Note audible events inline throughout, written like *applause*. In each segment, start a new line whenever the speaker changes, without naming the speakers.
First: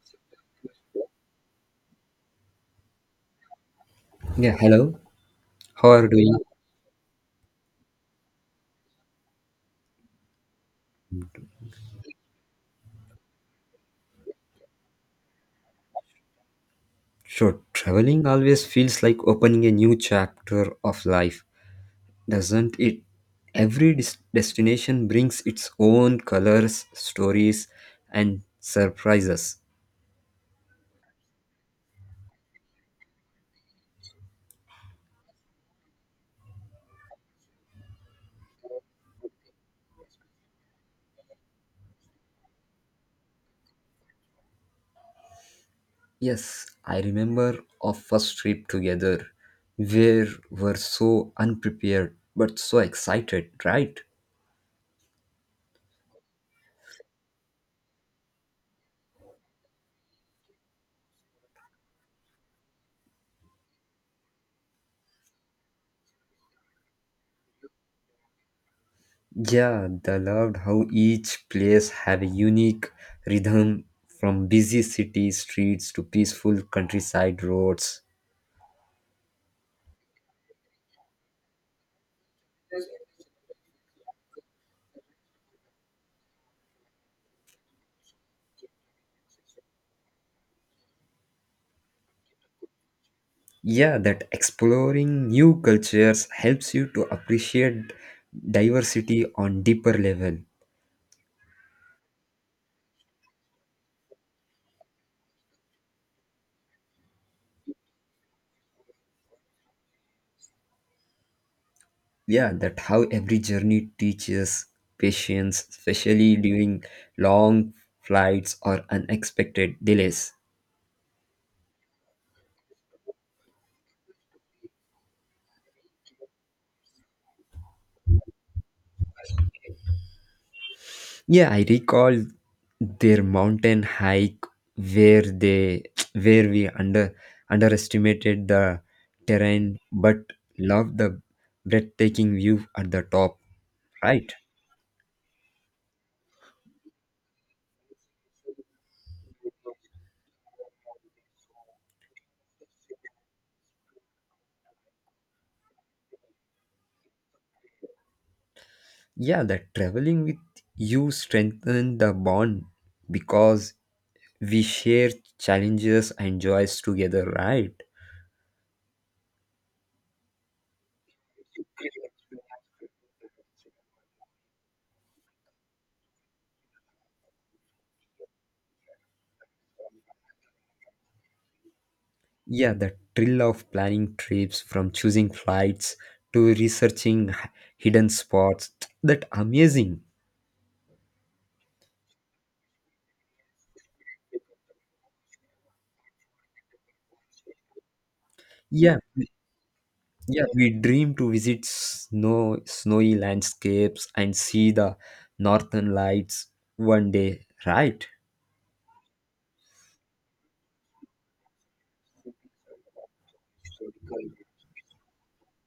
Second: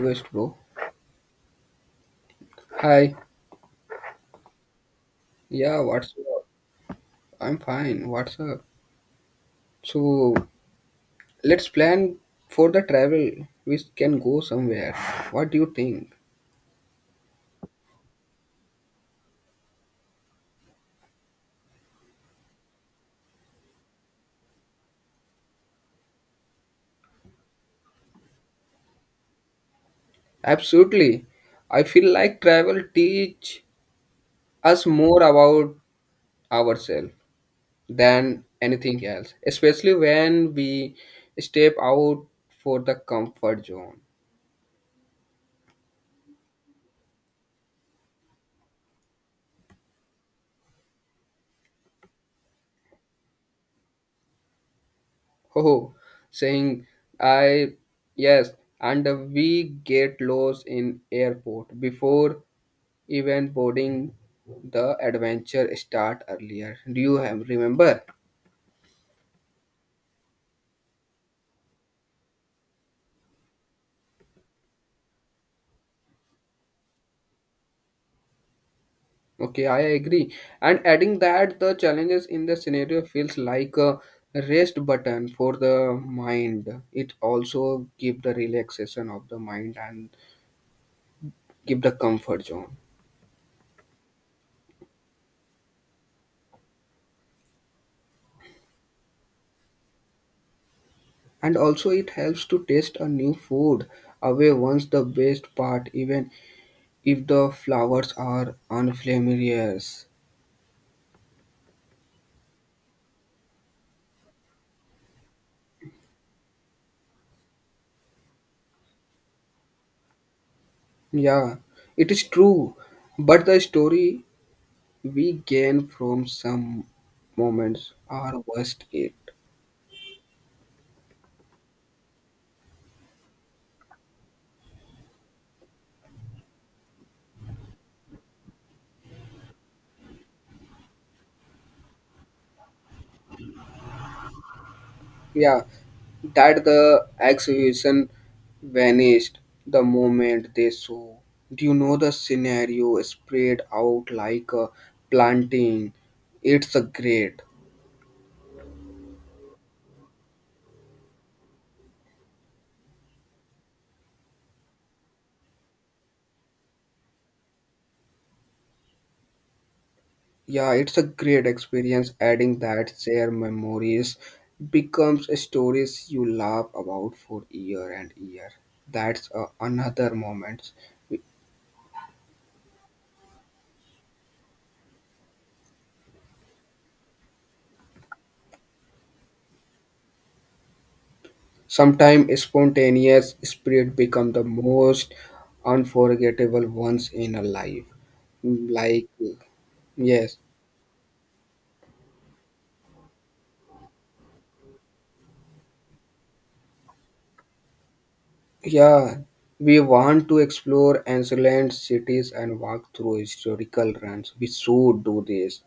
West, bro. Hi.
Yeah, hello.
Yeah,
How are you
what's
doing?
up? I'm fine. What's up? So, let's plan for the travel. We can go somewhere. What do you think?
So traveling always feels like opening a new chapter of life, doesn't it? Every destination brings its own colors, stories, and surprises.
Absolutely. I feel like travel teach us more about ourselves than anything else, especially when we step out for the comfort zone. *laughs*
Yes, I remember our first trip together. We were so unprepared but so excited, right?
Oh, saying I yes, and we get lost in airport before even boarding, the adventure start earlier. Do you have remember?
Yeah, I loved how each place have a unique rhythm from busy city streets to peaceful countryside roads.
Okay, I agree. And adding that, the challenges in the scenario feels like a rest button for the mind. It also give the relaxation of the mind and give the comfort zone.
Yeah, that exploring new cultures helps you to appreciate diversity on deeper level.
And also, it helps to taste a new food away. Once the best part, even if the flowers are unfamiliar.
Yeah, that how every journey teaches patience, especially during long flights or unexpected delays.
Yeah, it is true. But the story we gain from some moments our worst it.
Yeah, I recall their mountain hike where they *tsk* where we underestimated the terrain but loved the breathtaking view at the top, right?
Yeah, that the exhibition vanished the moment they saw. Do you know the scenario spread out like a planting? It's a great.
Yeah, that traveling with you strengthened the bond because we share challenges and joys together, right?
Yeah, it's a great experience adding that their memories becomes stories you laugh about for year and year. That's another moment.
Yeah, the thrill of planning trips from choosing flights to researching hidden spots that amazing.
Sometimes spontaneous spirit become the most unforgettable ones in a life.
Yeah,
Like, yes,
Yeah, we dream to visit snowy landscapes and see the northern lights one day, right?
yeah, we want to explore ancient cities and walk through historical runs. We should do this.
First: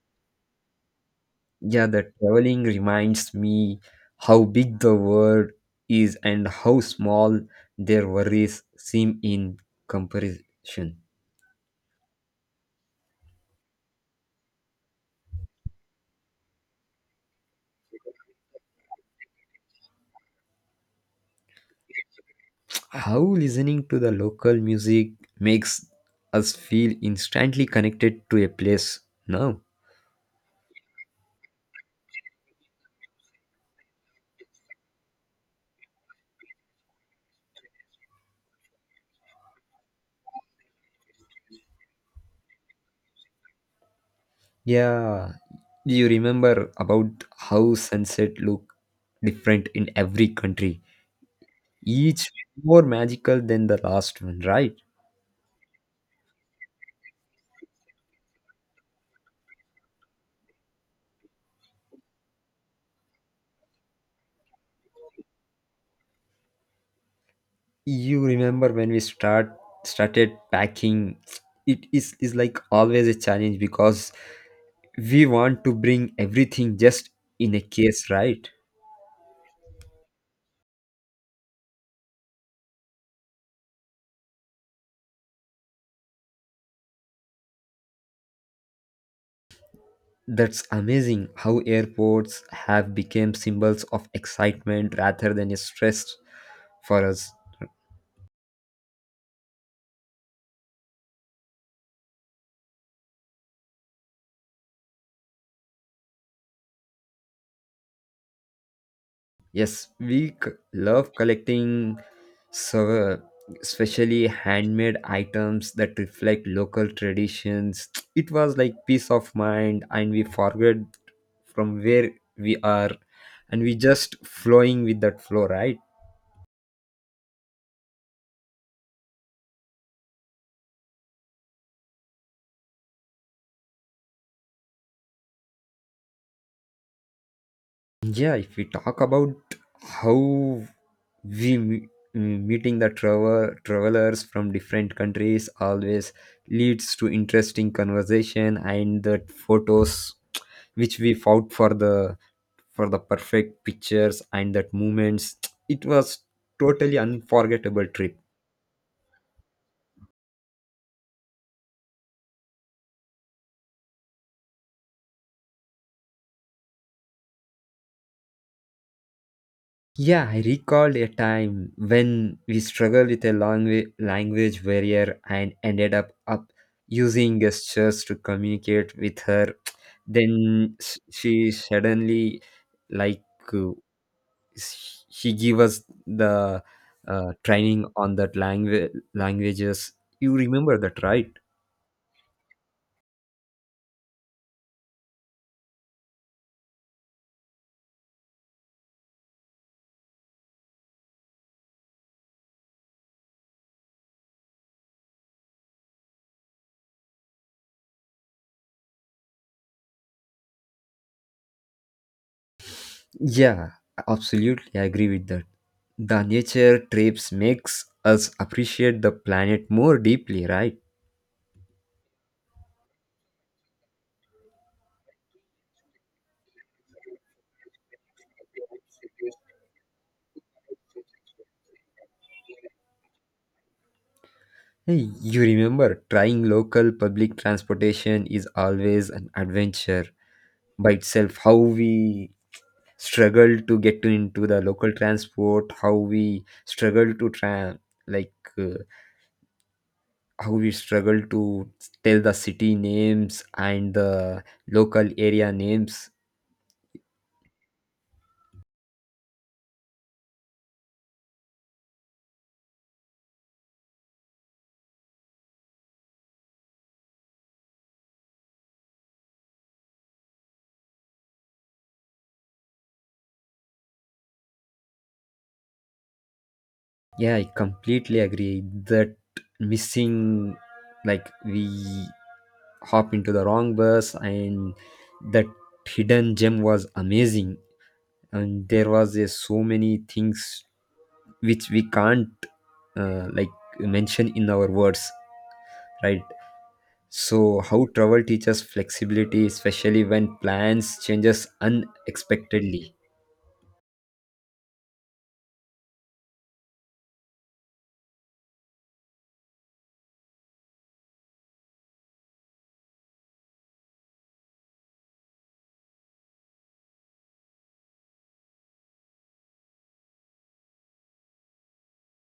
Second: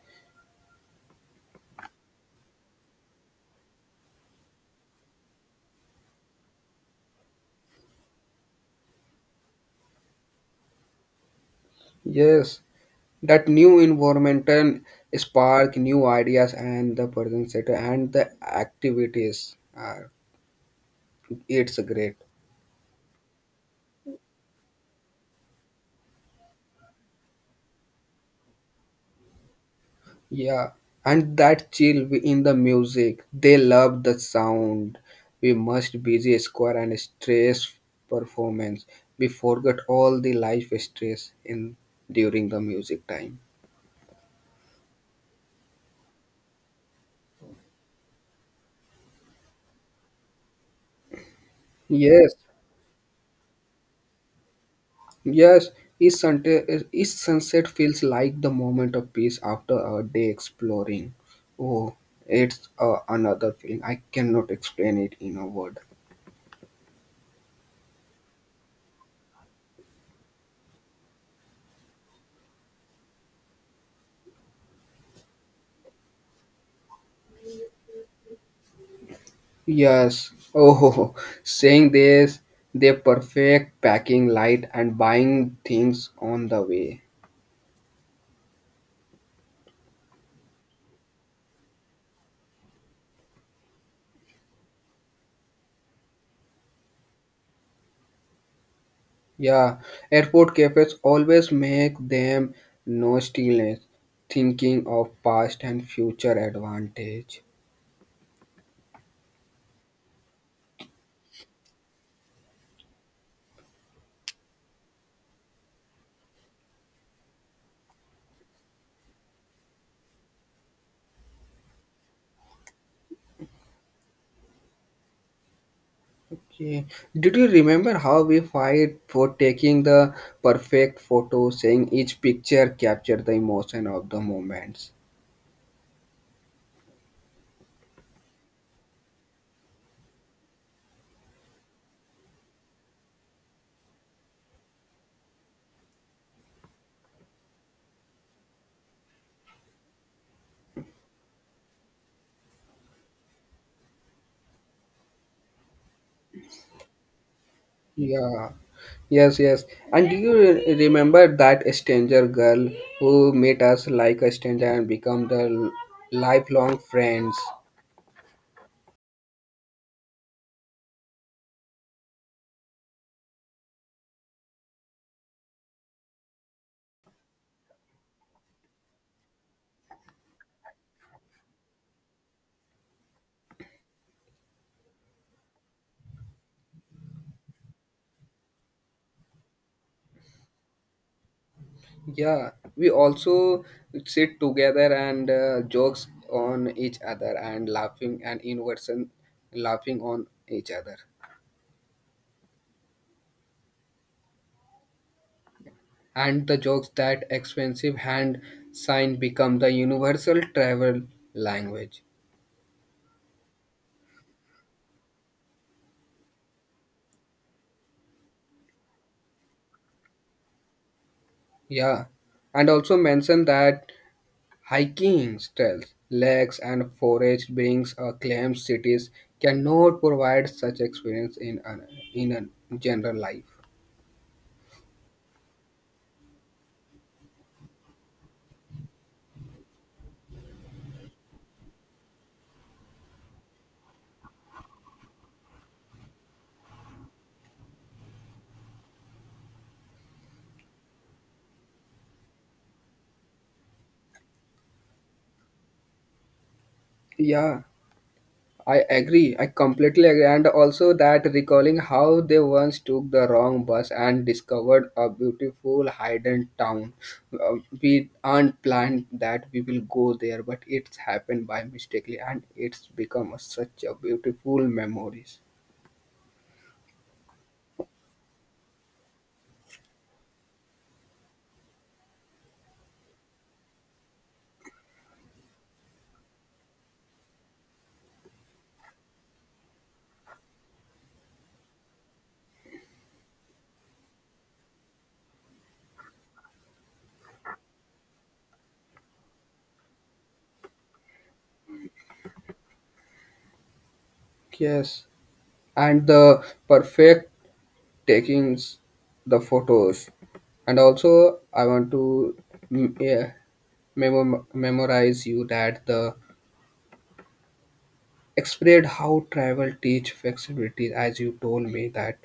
Yeah, the traveling reminds me how big the world is and how small their worries seem in comparison.
Yes, that new environment and spark new ideas and the present set and the activities. It's great.
How listening to the local music makes us feel instantly connected to a place now.
Yeah, and that chill in the music. They love the sound. We must busy square and stress performance. We forgot all the life stress in during the music time.
Yeah, you remember about how sunset look different in every country? Each
Yes,
more magical than the last one, right?
yes. Each sunset feels like the moment of peace after a day exploring. Oh, it's another feeling. I cannot explain it in a word.
You remember when we started packing, it is like always a challenge because we want to bring everything just in a case, right?
Yes. Oh, *laughs* saying this, they perfect packing light and buying things on the way.
That's amazing how airports have become symbols of excitement rather than a stress for us.
Yeah, airport cafes always make them no stillness, thinking of past and future advantage.
Yes, we love collecting, so especially handmade items that reflect local traditions. It was like peace of mind, and we forget from where we are, and we just flowing with that flow, right?
Okay. Did you remember how we fight for taking the perfect photo, saying each picture captured the emotion of the moments?
Yeah, if we talk about how we meeting the travelers from different countries always leads to interesting conversation and the photos which we fought for the perfect pictures and that moments. It was totally unforgettable trip.
Yeah. Yes, yes. And do you remember that stranger girl who met us like a stranger and become the lifelong friends?
Yeah, I recalled a time when we struggled with a long language barrier and ended up using gestures to communicate with her. Then she suddenly, like, uh, she gave us the training on that languages. You remember that, right?
Yeah, we also sit together and jokes on each other and laughing and in person laughing on each other. And the jokes that expensive hand sign become the universal travel language.
Yeah, absolutely. I agree with that. The nature trips makes us appreciate the planet more deeply, right?
Yeah, and also mention that hiking trails, lakes, and forest brings a claim cities cannot provide such experience in a general life.
Hey, you remember trying local public transportation is always an adventure by itself. How we struggle to get into the local transport, how we struggle to try, like, uh, how we struggle to tell the city names and the local area names.
Yeah, I agree. I completely agree. And also that recalling how they once took the wrong bus and discovered a beautiful hidden town. We aren't planned that we will go there, but it's happened by mistakenly, and it's become such a beautiful memories.
Yeah, I completely agree that missing, like we hop into the wrong bus and that hidden gem was amazing, and there was, so many things which we can't, like, mention in our words, right? So how travel teaches flexibility, especially when plans changes unexpectedly.
Yes, and the perfect taking the photos, and also I want to, yeah, memorize you that the explained how travel teach flexibility, as you told me that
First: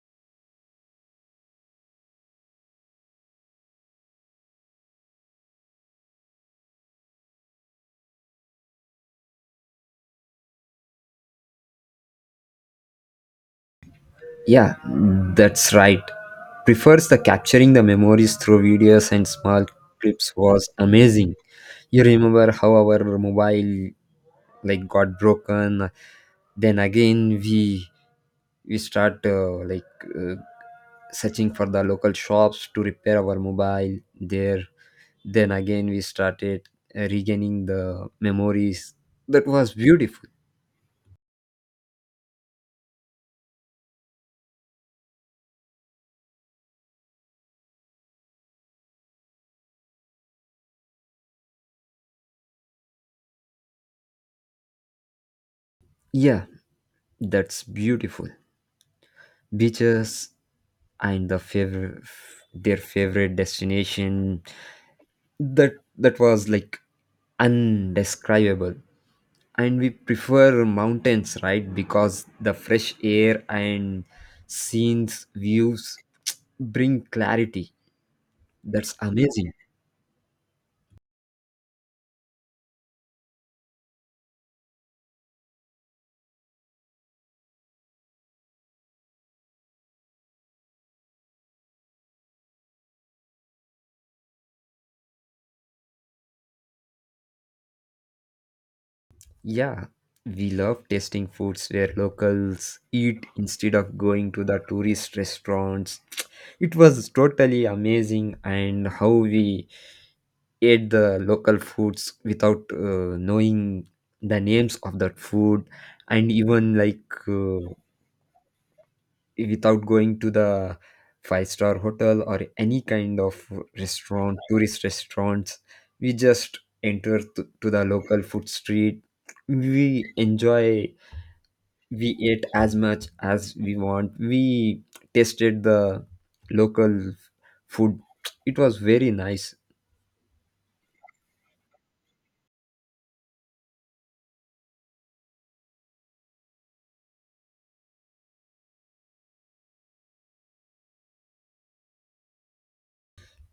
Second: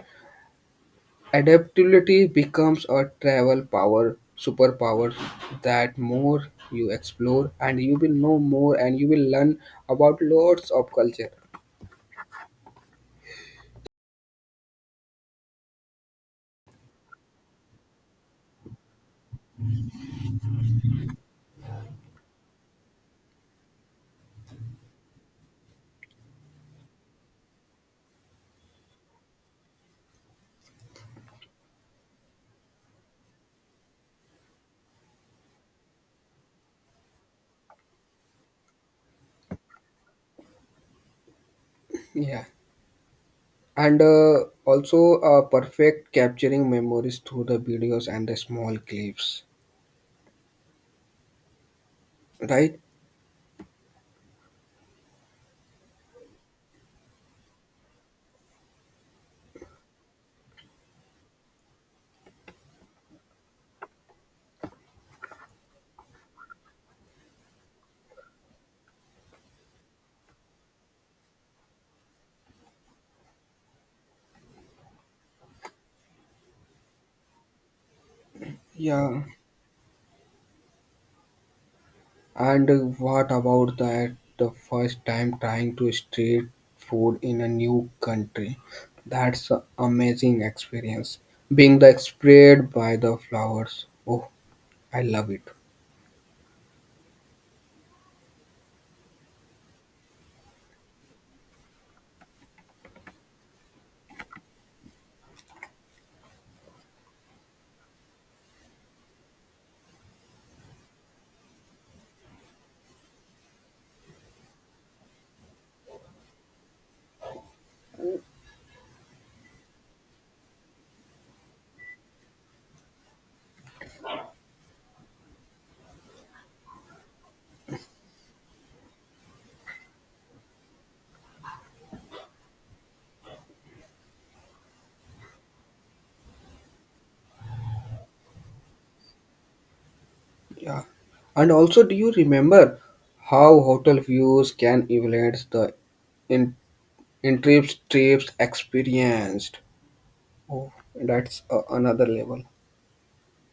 adaptability becomes a travel power superpower, that more you explore and you will know more and you will learn about lots of culture.
Yeah, that's right. Prefers the capturing the memories through videos and small clips was amazing. You remember how our mobile like got broken? Then again we start, like, uh, searching for the local shops to repair our mobile there. Then again we started, regaining the memories. That was beautiful.
Yeah, and also perfect capturing memories through the videos and the small clips, right?
Yeah, that's beautiful. Beaches and the their favorite destination, that that was like undescribable. And we prefer mountains, right? Because the fresh air and scenes views bring clarity. That's
Yeah,
amazing.
and what about that the first time trying to street food in a new country? That's an amazing experience. Being the spread by the flowers. Oh, I love it.
Yeah, we love tasting foods where locals eat instead of going to the tourist restaurants. It was totally amazing. And how we ate the local foods without, knowing the names of that food, and even like, without going to the five-star hotel or any kind of restaurant tourist restaurants, we just enter to the local food street. We enjoy, we ate as much as we want. We tasted the local food. It was very nice.
Yeah. And also, do you remember how hotel views can evaluate the in, in trips experienced? Oh, that's another level.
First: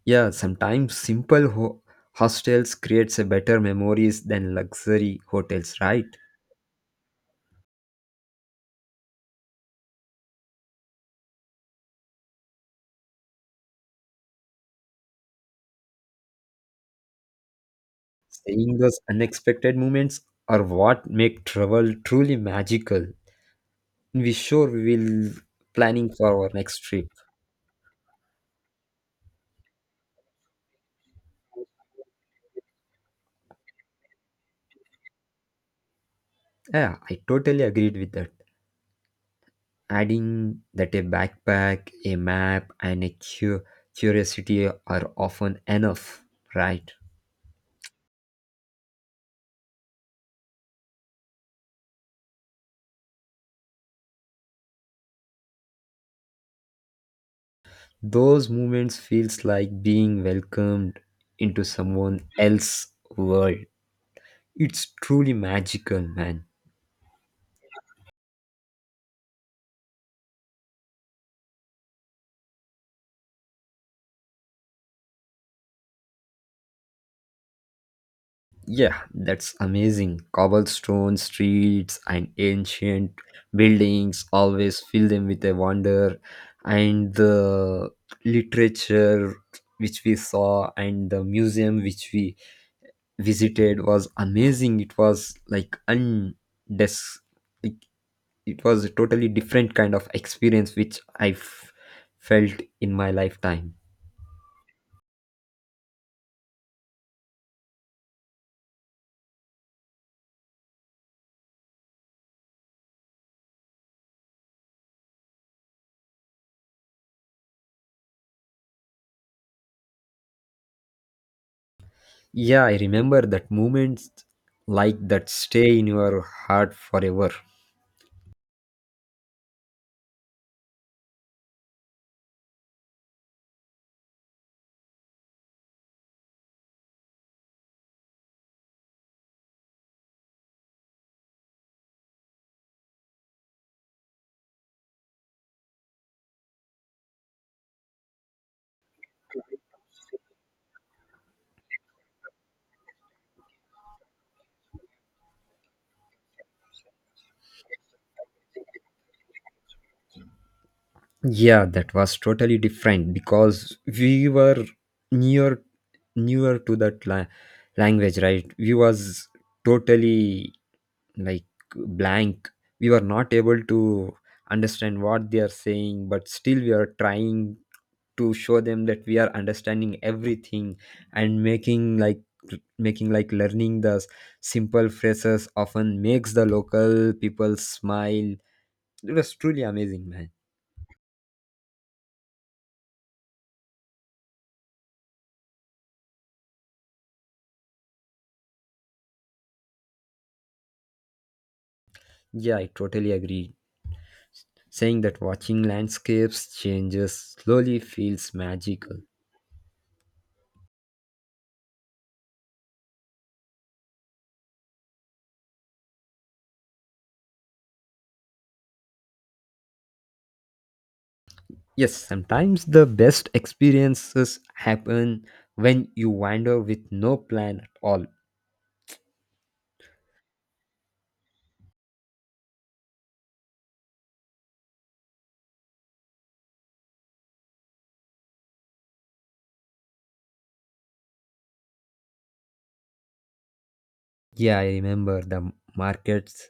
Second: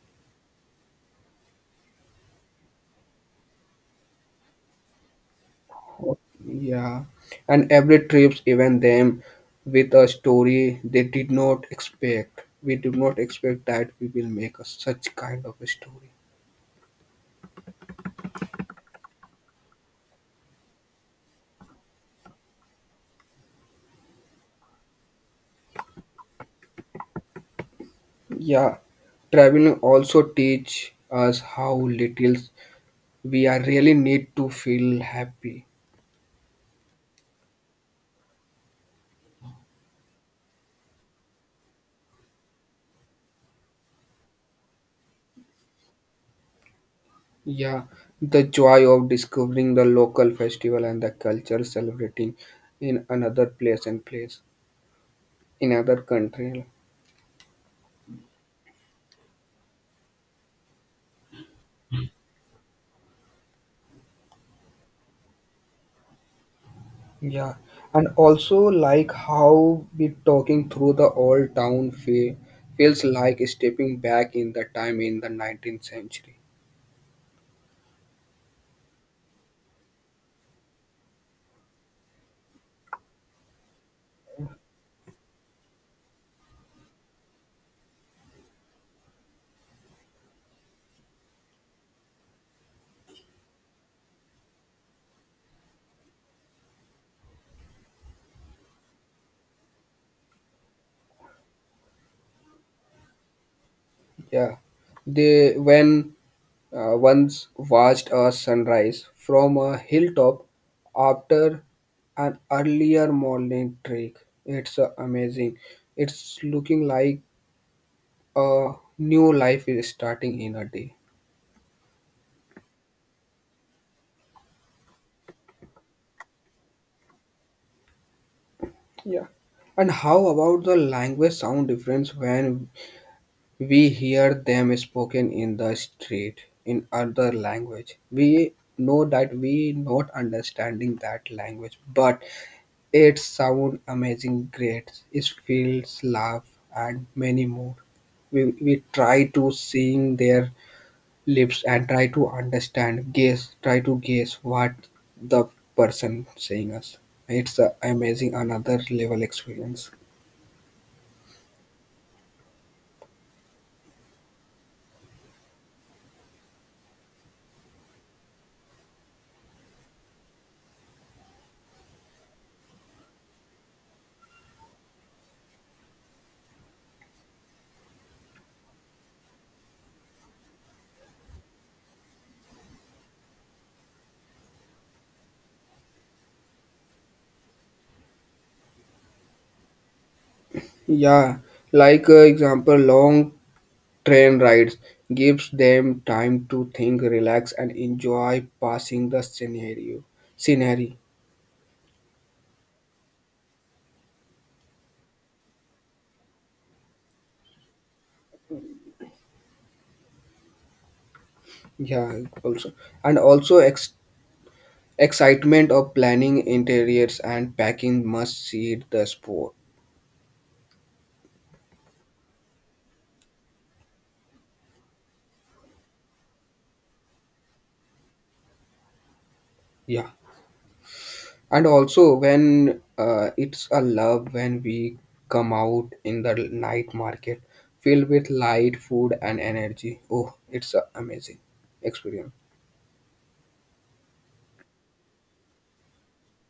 Yeah, sometimes simple hostels creates a better memories than luxury hotels, right?
Yeah, and every trips, even them, with a story they did not expect. We did not expect that we will make such kind of a story.
Seeing those unexpected moments are what make travel truly magical. We sure we will planning for our next trip.
Yeah, traveling also teach us how little we are really need to feel happy.
Yeah, I totally agreed with that. Adding that a backpack, a map, and a curiosity are often enough, right?
Yeah, the joy of discovering the local festival and the culture celebrating in another place and place in other country.
Those moments feels like being welcomed into someone else's world. It's truly magical, man.
Yeah, and also like how we talking through the old town feels like stepping back in the time in the 19th century.
Yeah, that's amazing. Cobblestone streets and ancient buildings always fill them with a wonder. And the literature which we saw and the museum which we visited was amazing. It was like it, it was a totally different kind of experience which I felt in my lifetime.
Yeah, they when once watched a sunrise from a hilltop after an earlier morning trek. It's amazing. It's looking like a new life is starting in a day.
Yeah, I remember that moments like that stay in your heart forever.
Yeah. And how about the language sound difference when we hear them spoken in the street in other language? We know that we not understanding that language, but it sound amazing, great. It feels love and many more. We try to sing their lips and try to understand, guess, try to guess what the person saying us. It's a amazing another level experience.
Yeah, that was totally different because we were near newer to that language, right? We was totally like blank. We were not able to understand what they are saying, but still we are trying to show them that we are understanding everything, and making like learning the simple phrases often makes the local people smile. It was truly amazing, man.
Yeah, like example, long train rides gives them time to think, relax, and enjoy passing the scenario. Scenery,
Yeah, I totally agree, saying that watching landscapes changes slowly feels magical.
yeah, also, and also excitement of planning interiors and packing must seed the sport.
Yes, sometimes the best experiences happen when you wander with no plan at all.
Yeah, and also when it's a love when we come out in the night market filled with light, food, and energy. Oh, it's a amazing experience.
Yeah, I remember the markets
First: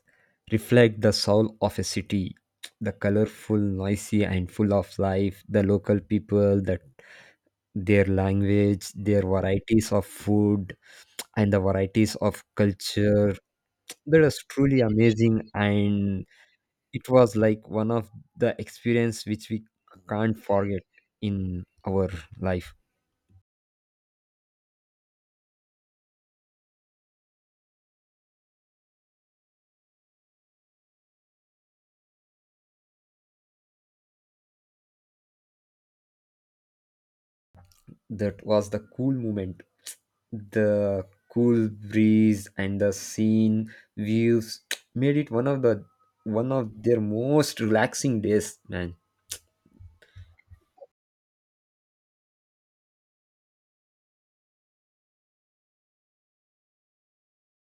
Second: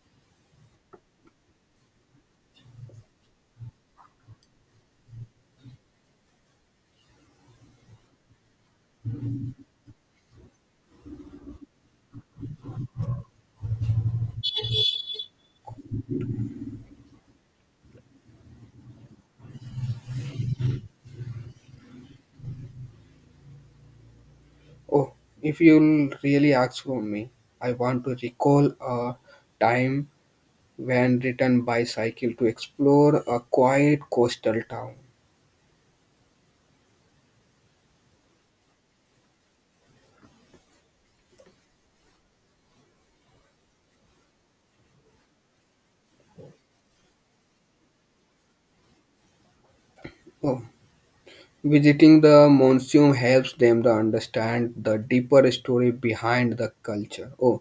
reflect the soul of a city. The colorful, noisy, and full of life, the local people, that their language, their varieties of food, and the varieties of culture. That is truly amazing, and it was like one of the experience which we can't forget in our life.
Oh, if you'll really ask from me, I want to recall a time when ridden bicycle to explore a quiet coastal town.
That was the cool moment. The cool breeze and the scene views *tsk* made it one of their most relaxing days, man.
Oh, visiting the monsoon helps them to understand the deeper story behind the culture. Oh,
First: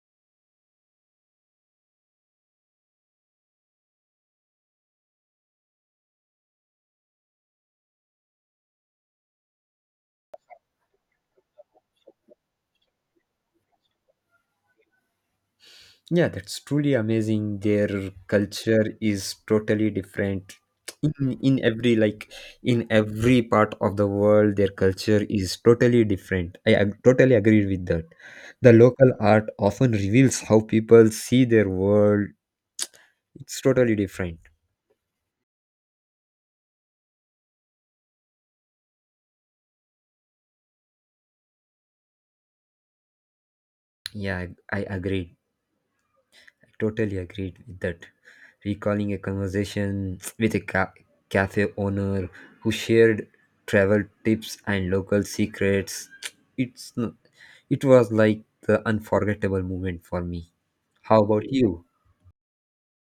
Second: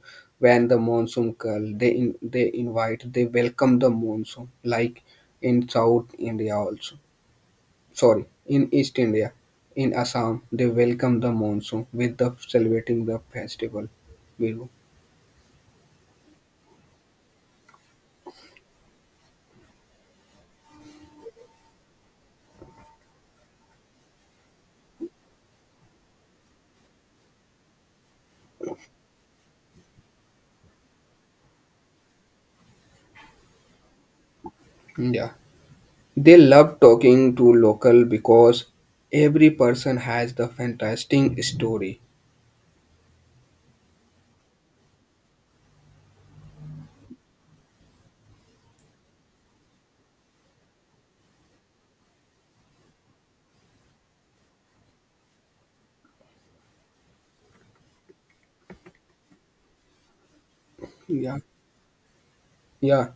when the monsoon call, they invite, they welcome the monsoon, like in South India also. Sorry, in East India, in Assam, they welcome the monsoon with the celebrating the festival. Bihu.
Yeah, that's truly amazing. Their culture is totally different. In every like in every part of the world their culture is totally different. I totally agree with that. The local art often reveals how people see their world. It's totally different.
Yeah, they love talking to local because every person has the fantastic story.
Yeah, I agree. Totally agreed with that. Recalling a conversation *tsk* with a cafe owner who shared travel tips and local secrets, *tsk* it's n- it was like the unforgettable moment for me. How
Yeah,
about you?
yeah,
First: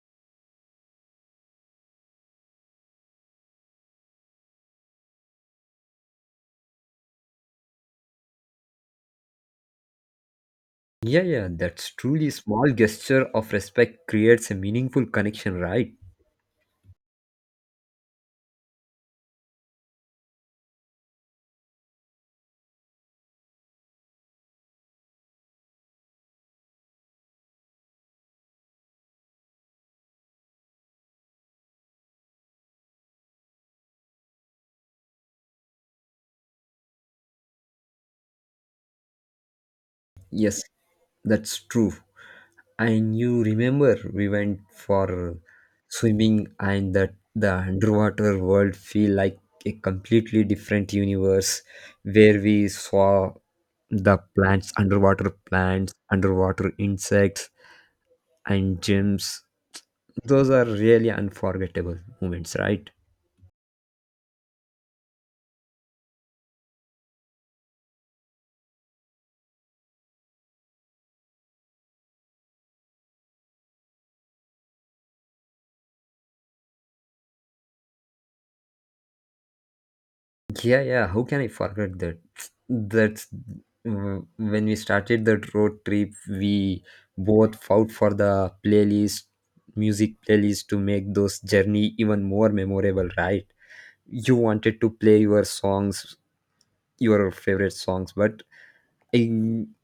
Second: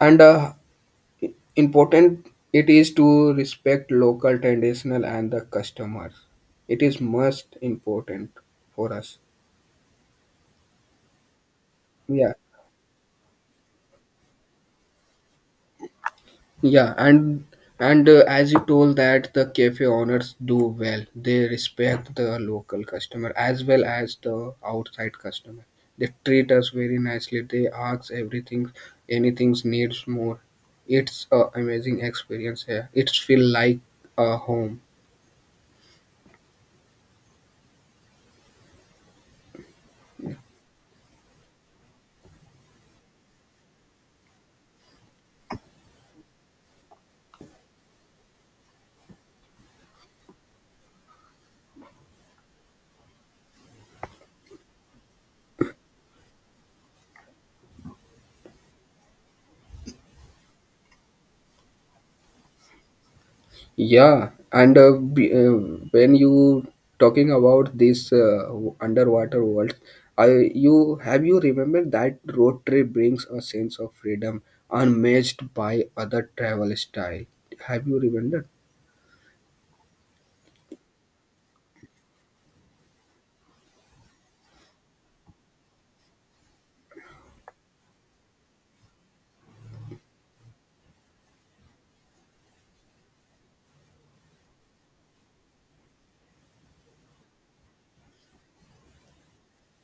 and important it is to respect local traditional and the customers. It is most important for us.
Yeah, yeah, that's truly
Yeah.
small gesture of respect creates a meaningful connection, right?
Yeah, and as you told that the cafe owners do well. They respect the local customer as well as the outside customer. They treat us very nicely. They ask everything, anything needs more. It's a amazing experience here. It's feel like a home.
Yes, that's true. And you remember we went for swimming, and that the underwater world feel like a completely different universe where we saw the plants, underwater insects and gems. Those are really unforgettable moments, right?
Yeah, and when you talking about this underwater world, I you have you remembered that road trip brings a sense of freedom unmatched by other travel style. Have you remembered?
Yeah, yeah. How can I forget that? That's, when we started that road trip. We both fought for the playlist, music playlist, to make those journey even more memorable, right? You wanted to play your songs, your favorite songs, but I,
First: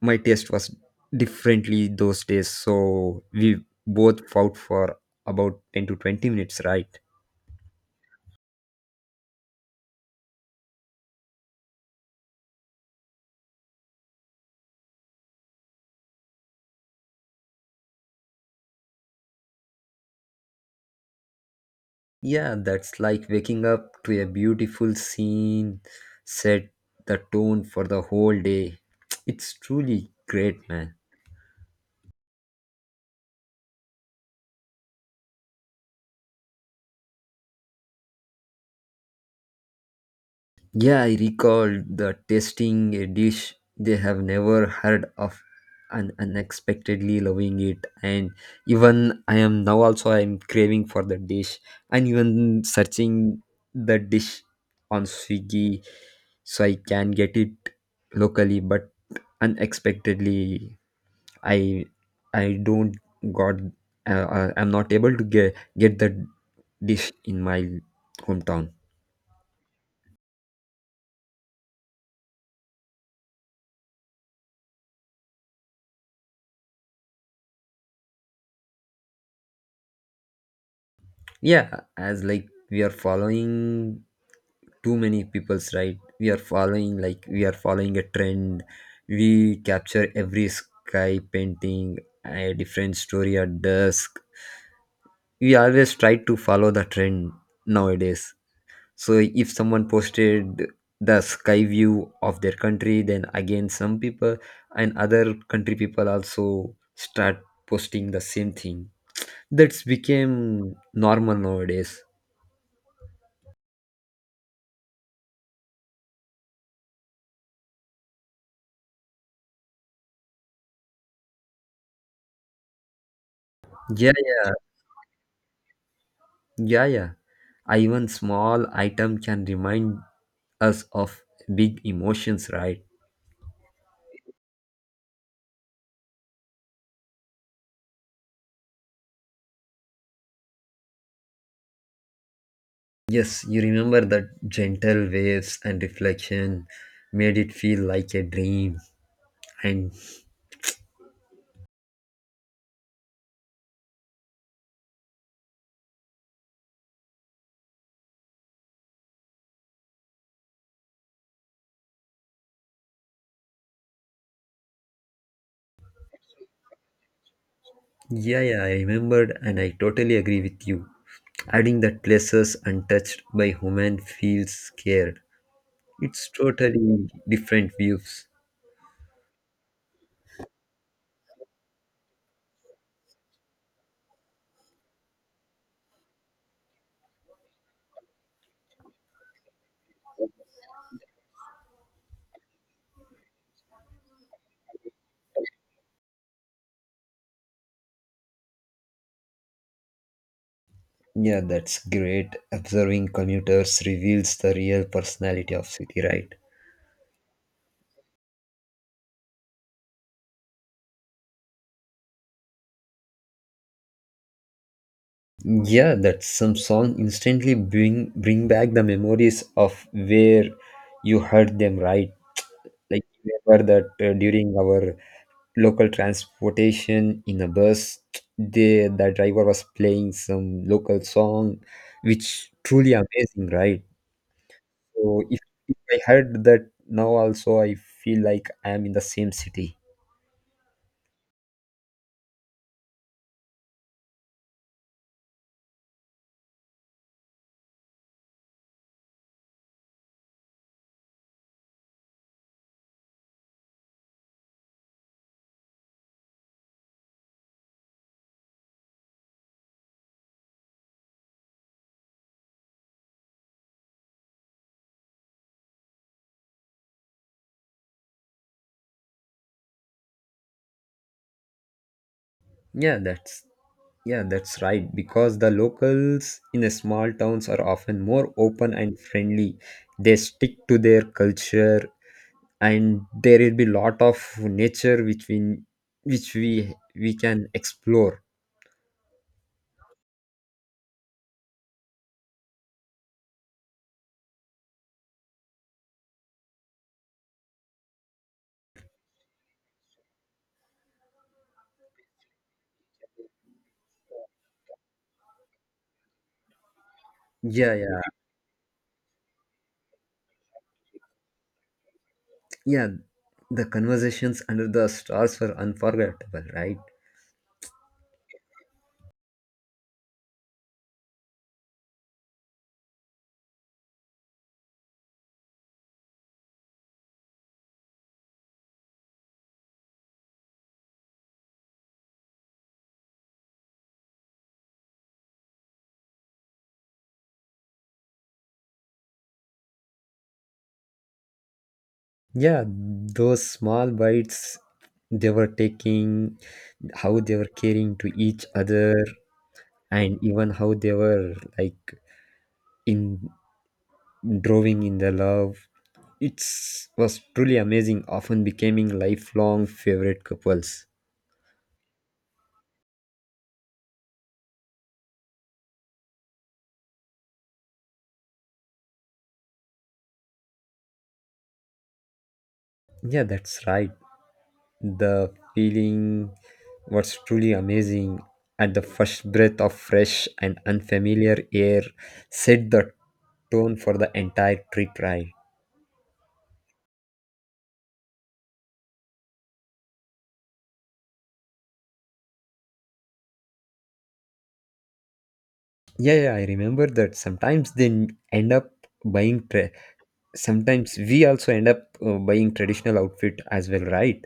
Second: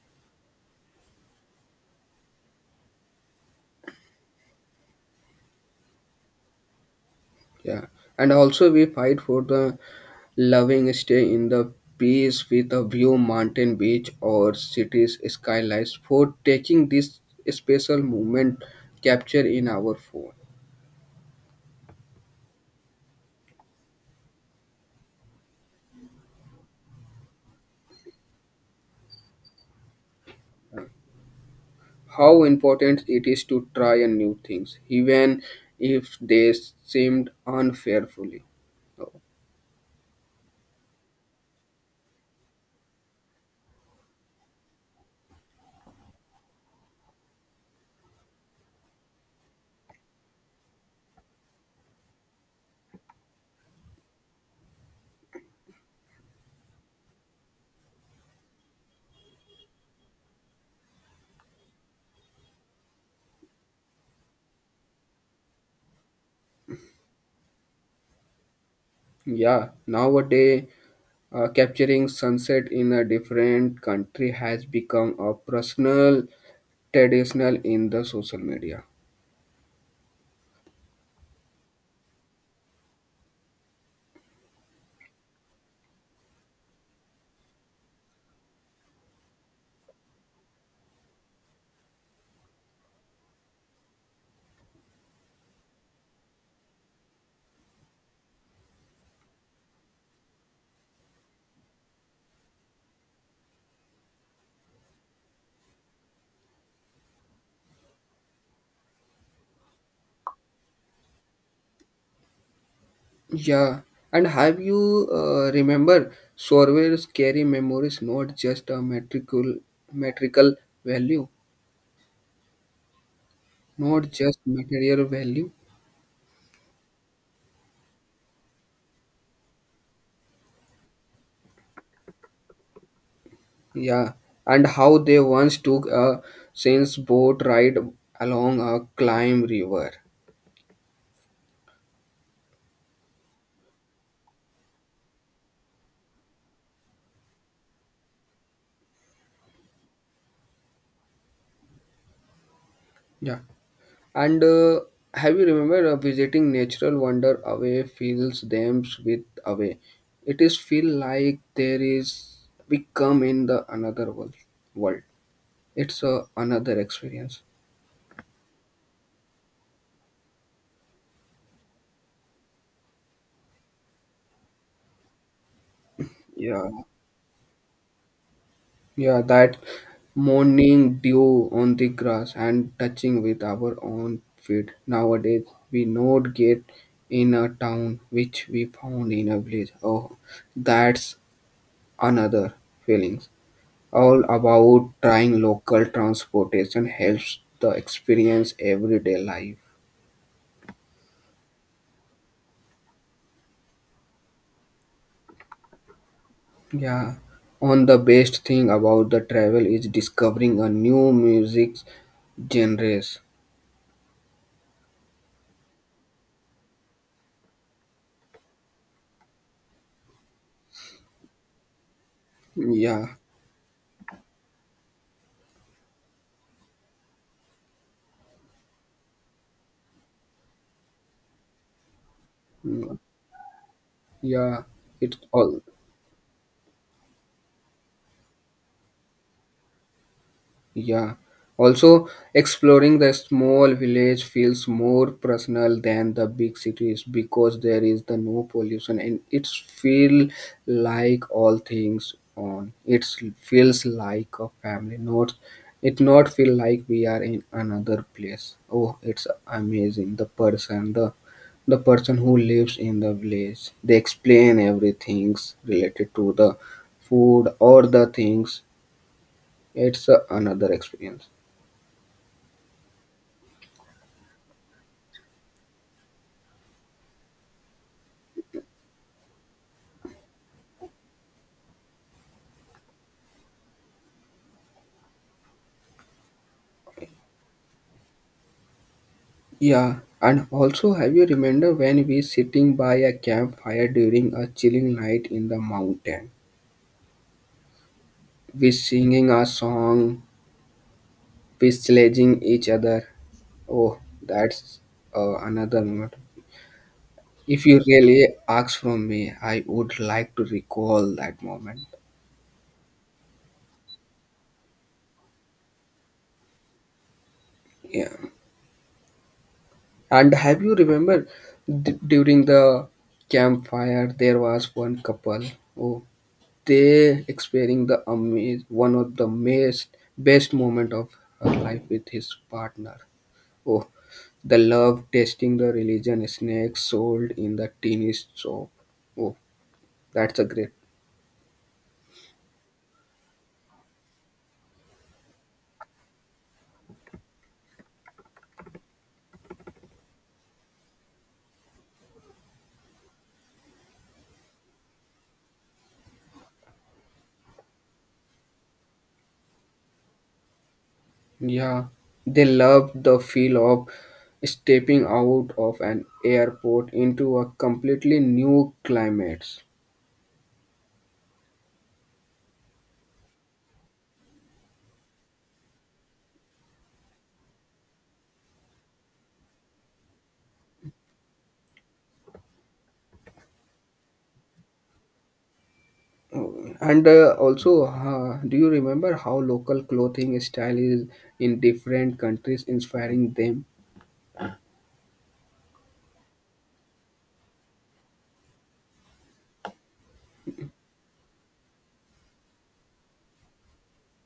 my taste was differently those days. So we both fought for about 10 to 20 minutes, right?
Yeah, and also we fight for the loving stay in the peace with a view mountain beach or cities skylines for taking this special moment capture in our phone.
Yeah, that's like waking up to a beautiful scene, set the tone for the whole day. *tsk* It's truly great, man.
How important it is to try and new things, even if they seemed unfairfully.
Yeah, I recall the tasting a dish they have never heard of and unexpectedly loving it, and even I am now also I'm craving for the dish, and even searching the dish on Swiggy so I can get it locally, but unexpectedly i I don't got. I'm not able to get the dish in my hometown.
Yeah, nowadays, capturing sunset in a different country has become a personal traditional in the social media.
Yeah, as like we are following too many people's, right? We are following, like, we are following a trend. We capture every sky painting a different story at dusk. We always try to follow the trend nowadays. So if someone posted the sky view of their country, then again some people and other country people also start posting the same thing. That's became normal nowadays.
Yeah, and have you remember surveys carry memories not just a metrical value, not
Yeah,
just
yeah,
material value.
yeah, yeah. I even small item can remind us of big emotions, right?
Yeah, and how they once took a saint's boat ride along a climb river.
Yes, you remember that gentle waves and reflection made it feel like a dream, and
Yeah, and have you remembered visiting natural wonder away fills them with away? It is feel like there is we come in the another world. World. It's a another experience.
yeah, yeah, I remembered and I totally agree with you. Adding that places untouched by human feels scared. It's
Yeah,
totally different views.
yeah, that morning dew on the grass and touching with our own feet. Nowadays, we not get in a town which we found in a village. Oh, that's another feelings. All about trying local transportation helps the experience everyday life.
Yeah, that's great. Observing commuters reveals the real personality of city, right?
Yeah, on the best thing about the travel is discovering a new music genres.
Yeah, that some song instantly bring back the memories of where you heard them, right? Like
Yeah,
remember that, during our local transportation in a bus, the driver was playing some local song, which truly
mm,
amazing, right?
yeah, it
So if,
all.
if I heard that now also, I feel like I am in the same city.
Yeah. Also, exploring the small village feels more personal than the big cities because there is the no pollution and it feel like all things on. It feels like a family. Not it not feel like we are in another place. Oh, it's amazing. The person, the person who lives in the village, they explain everything related to the food or the things. It's another experience.
Yeah, that's yeah, that's right. Because the locals in the small towns are often more open and friendly. They stick to their culture, and there will be lot of nature which we can explore.
Yeah, and also have you remember when we sitting by a campfire during a chilling night in the mountain? We singing a song, we sledging each other. Oh, that's another moment. If
Yeah,
you
yeah,
really ask from me, I would like to recall that moment.
yeah, the conversations under the stars were unforgettable, right?
Yeah. And have you remember during the campfire there was one couple? Oh, they experiencing the amaze, one of the best moment of her life with his partner. Oh, the love tasting the religion snacks sold in the teeny shop. Oh, that's a great.
Yeah, those small bites they were taking, how they were caring to each other, and even how they were like in drawing in the love, it's was truly amazing, often becoming lifelong favorite couples.
Yeah, they love the feel of stepping out of an airport into a completely new climate.
Yeah, that's right. The feeling was truly amazing, and the first breath of fresh and unfamiliar air set the tone for the entire trip, right?
Oh, and also, do you remember how local clothing style is in different countries inspiring them?
Yeah, yeah, I remember that. Sometimes they end up buying. Sometimes we also end up, buying traditional outfit as well, right?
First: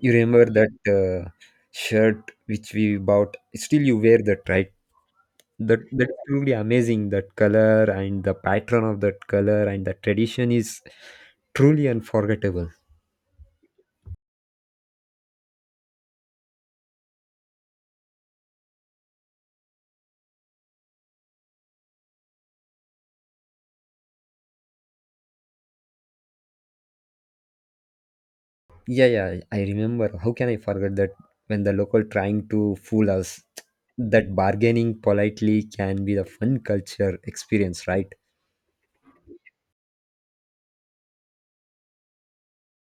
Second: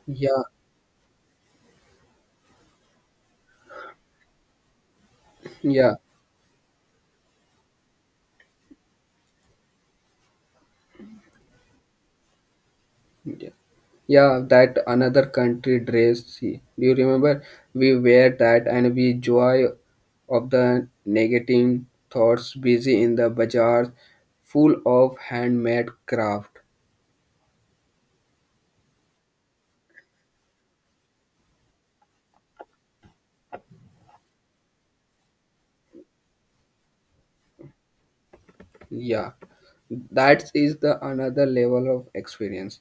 You
Yeah,
remember that, shirt which we bought. Still, you wear that, right? That
yeah,
that's truly amazing, that color and the pattern of that color and the tradition is truly unforgettable.
yeah, yeah. That another country dress. See, do you remember? We wear that and we joy of the negative thoughts, busy in the bazaar, full of handmade craft.
Yeah, yeah, I remember. How can I forget that? When the local trying to fool us, that bargaining politely can be the fun culture experience, right?
Yeah, that is the another level of experience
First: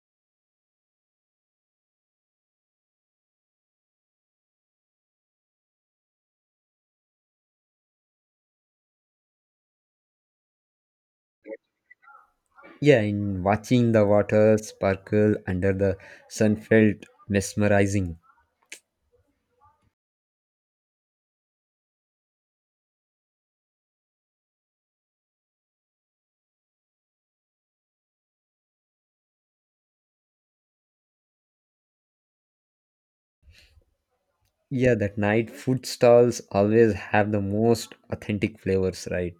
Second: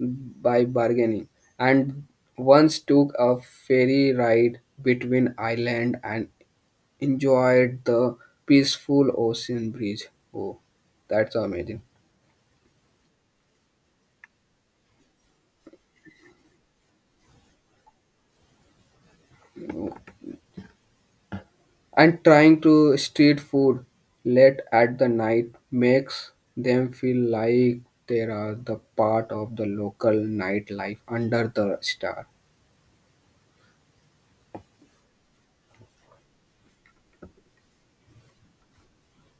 by bargaining. And once took a ferry ride between Ireland and enjoyed the peaceful ocean breeze. Oh, that's amazing.
Yeah, in watching the water sparkle under the sun felt mesmerizing.
And trying to street food late at the night makes them feel like they are the part of the local nightlife under the star.
Yeah, that night food stalls always have the most authentic flavors, right?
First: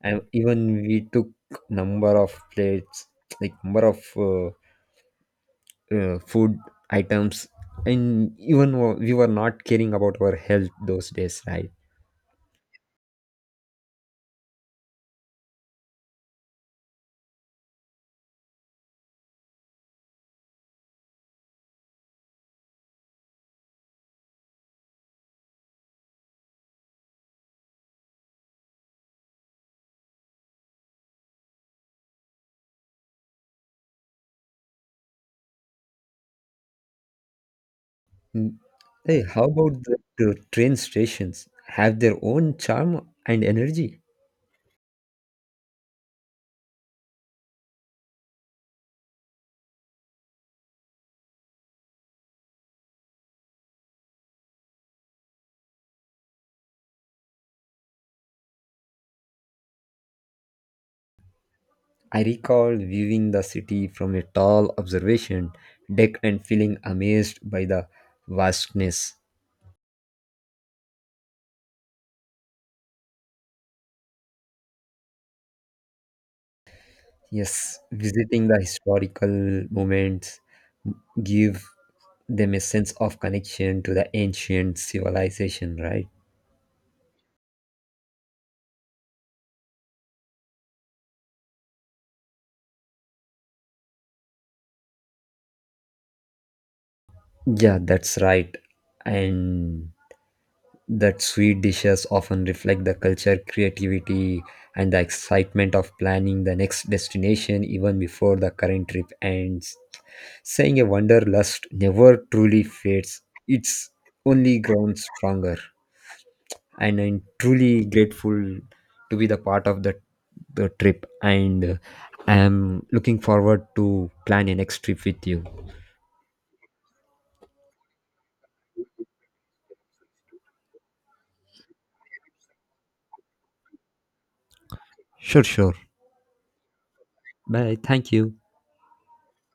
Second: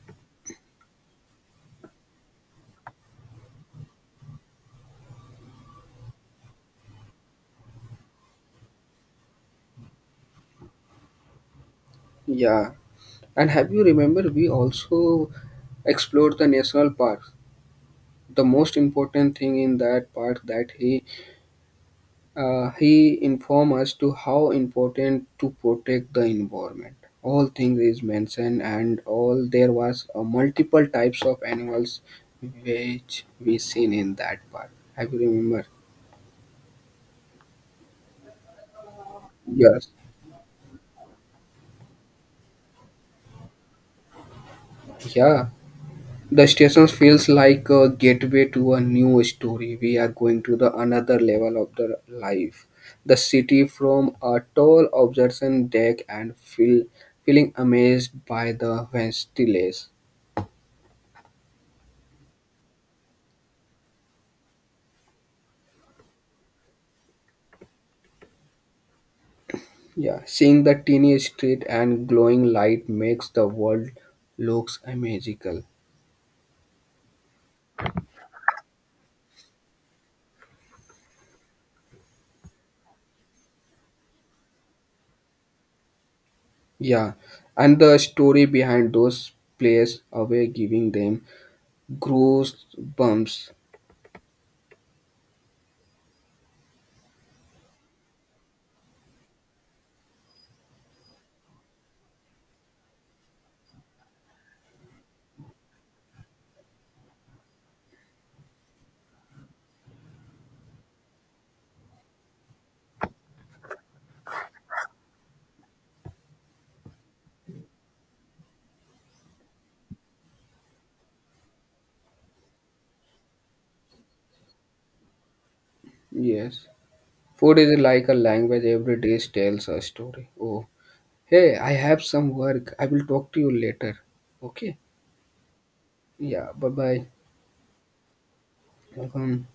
And even we took number of plates, like number of, food items, and even we were not caring about our health those days, right?
Yeah. And have you remember we also explored the national parks? The most important thing in that park that he informed us to how important to protect the environment. All things is mentioned, and all there was multiple types of animals which we seen in that part. I will remember.
Mm. Hey, how about
Yes,
the train stations? Have their own charm and energy.
yeah. The station feels like a gateway to a new story. We are going to the another level of the life. The city from a tall observation deck and feeling amazed by the vast.
I recall viewing the city from a tall observation deck and feeling amazed by the vastness.
Yeah, seeing the teeny street and glowing light makes the world looks magical.
Yes, visiting the historical moments give them a sense of connection to the ancient civilization, right?
Yeah, and the story behind those plays away giving them goosebumps.
Yeah, that's right. And that sweet dishes often reflect the culture, creativity, and the excitement of planning the next destination even before the current trip ends. Saying a wanderlust never truly fades, it's only grown stronger. And I'm truly grateful to be the part of the trip, and, I am looking forward to plan a next trip with you.
Yes, food is like a language. Every day tells a story. Oh, hey, I have some work. I will talk to you later. Okay.
Sure, sure.
Yeah. Bye bye.
Bye. Thank you.
Welcome.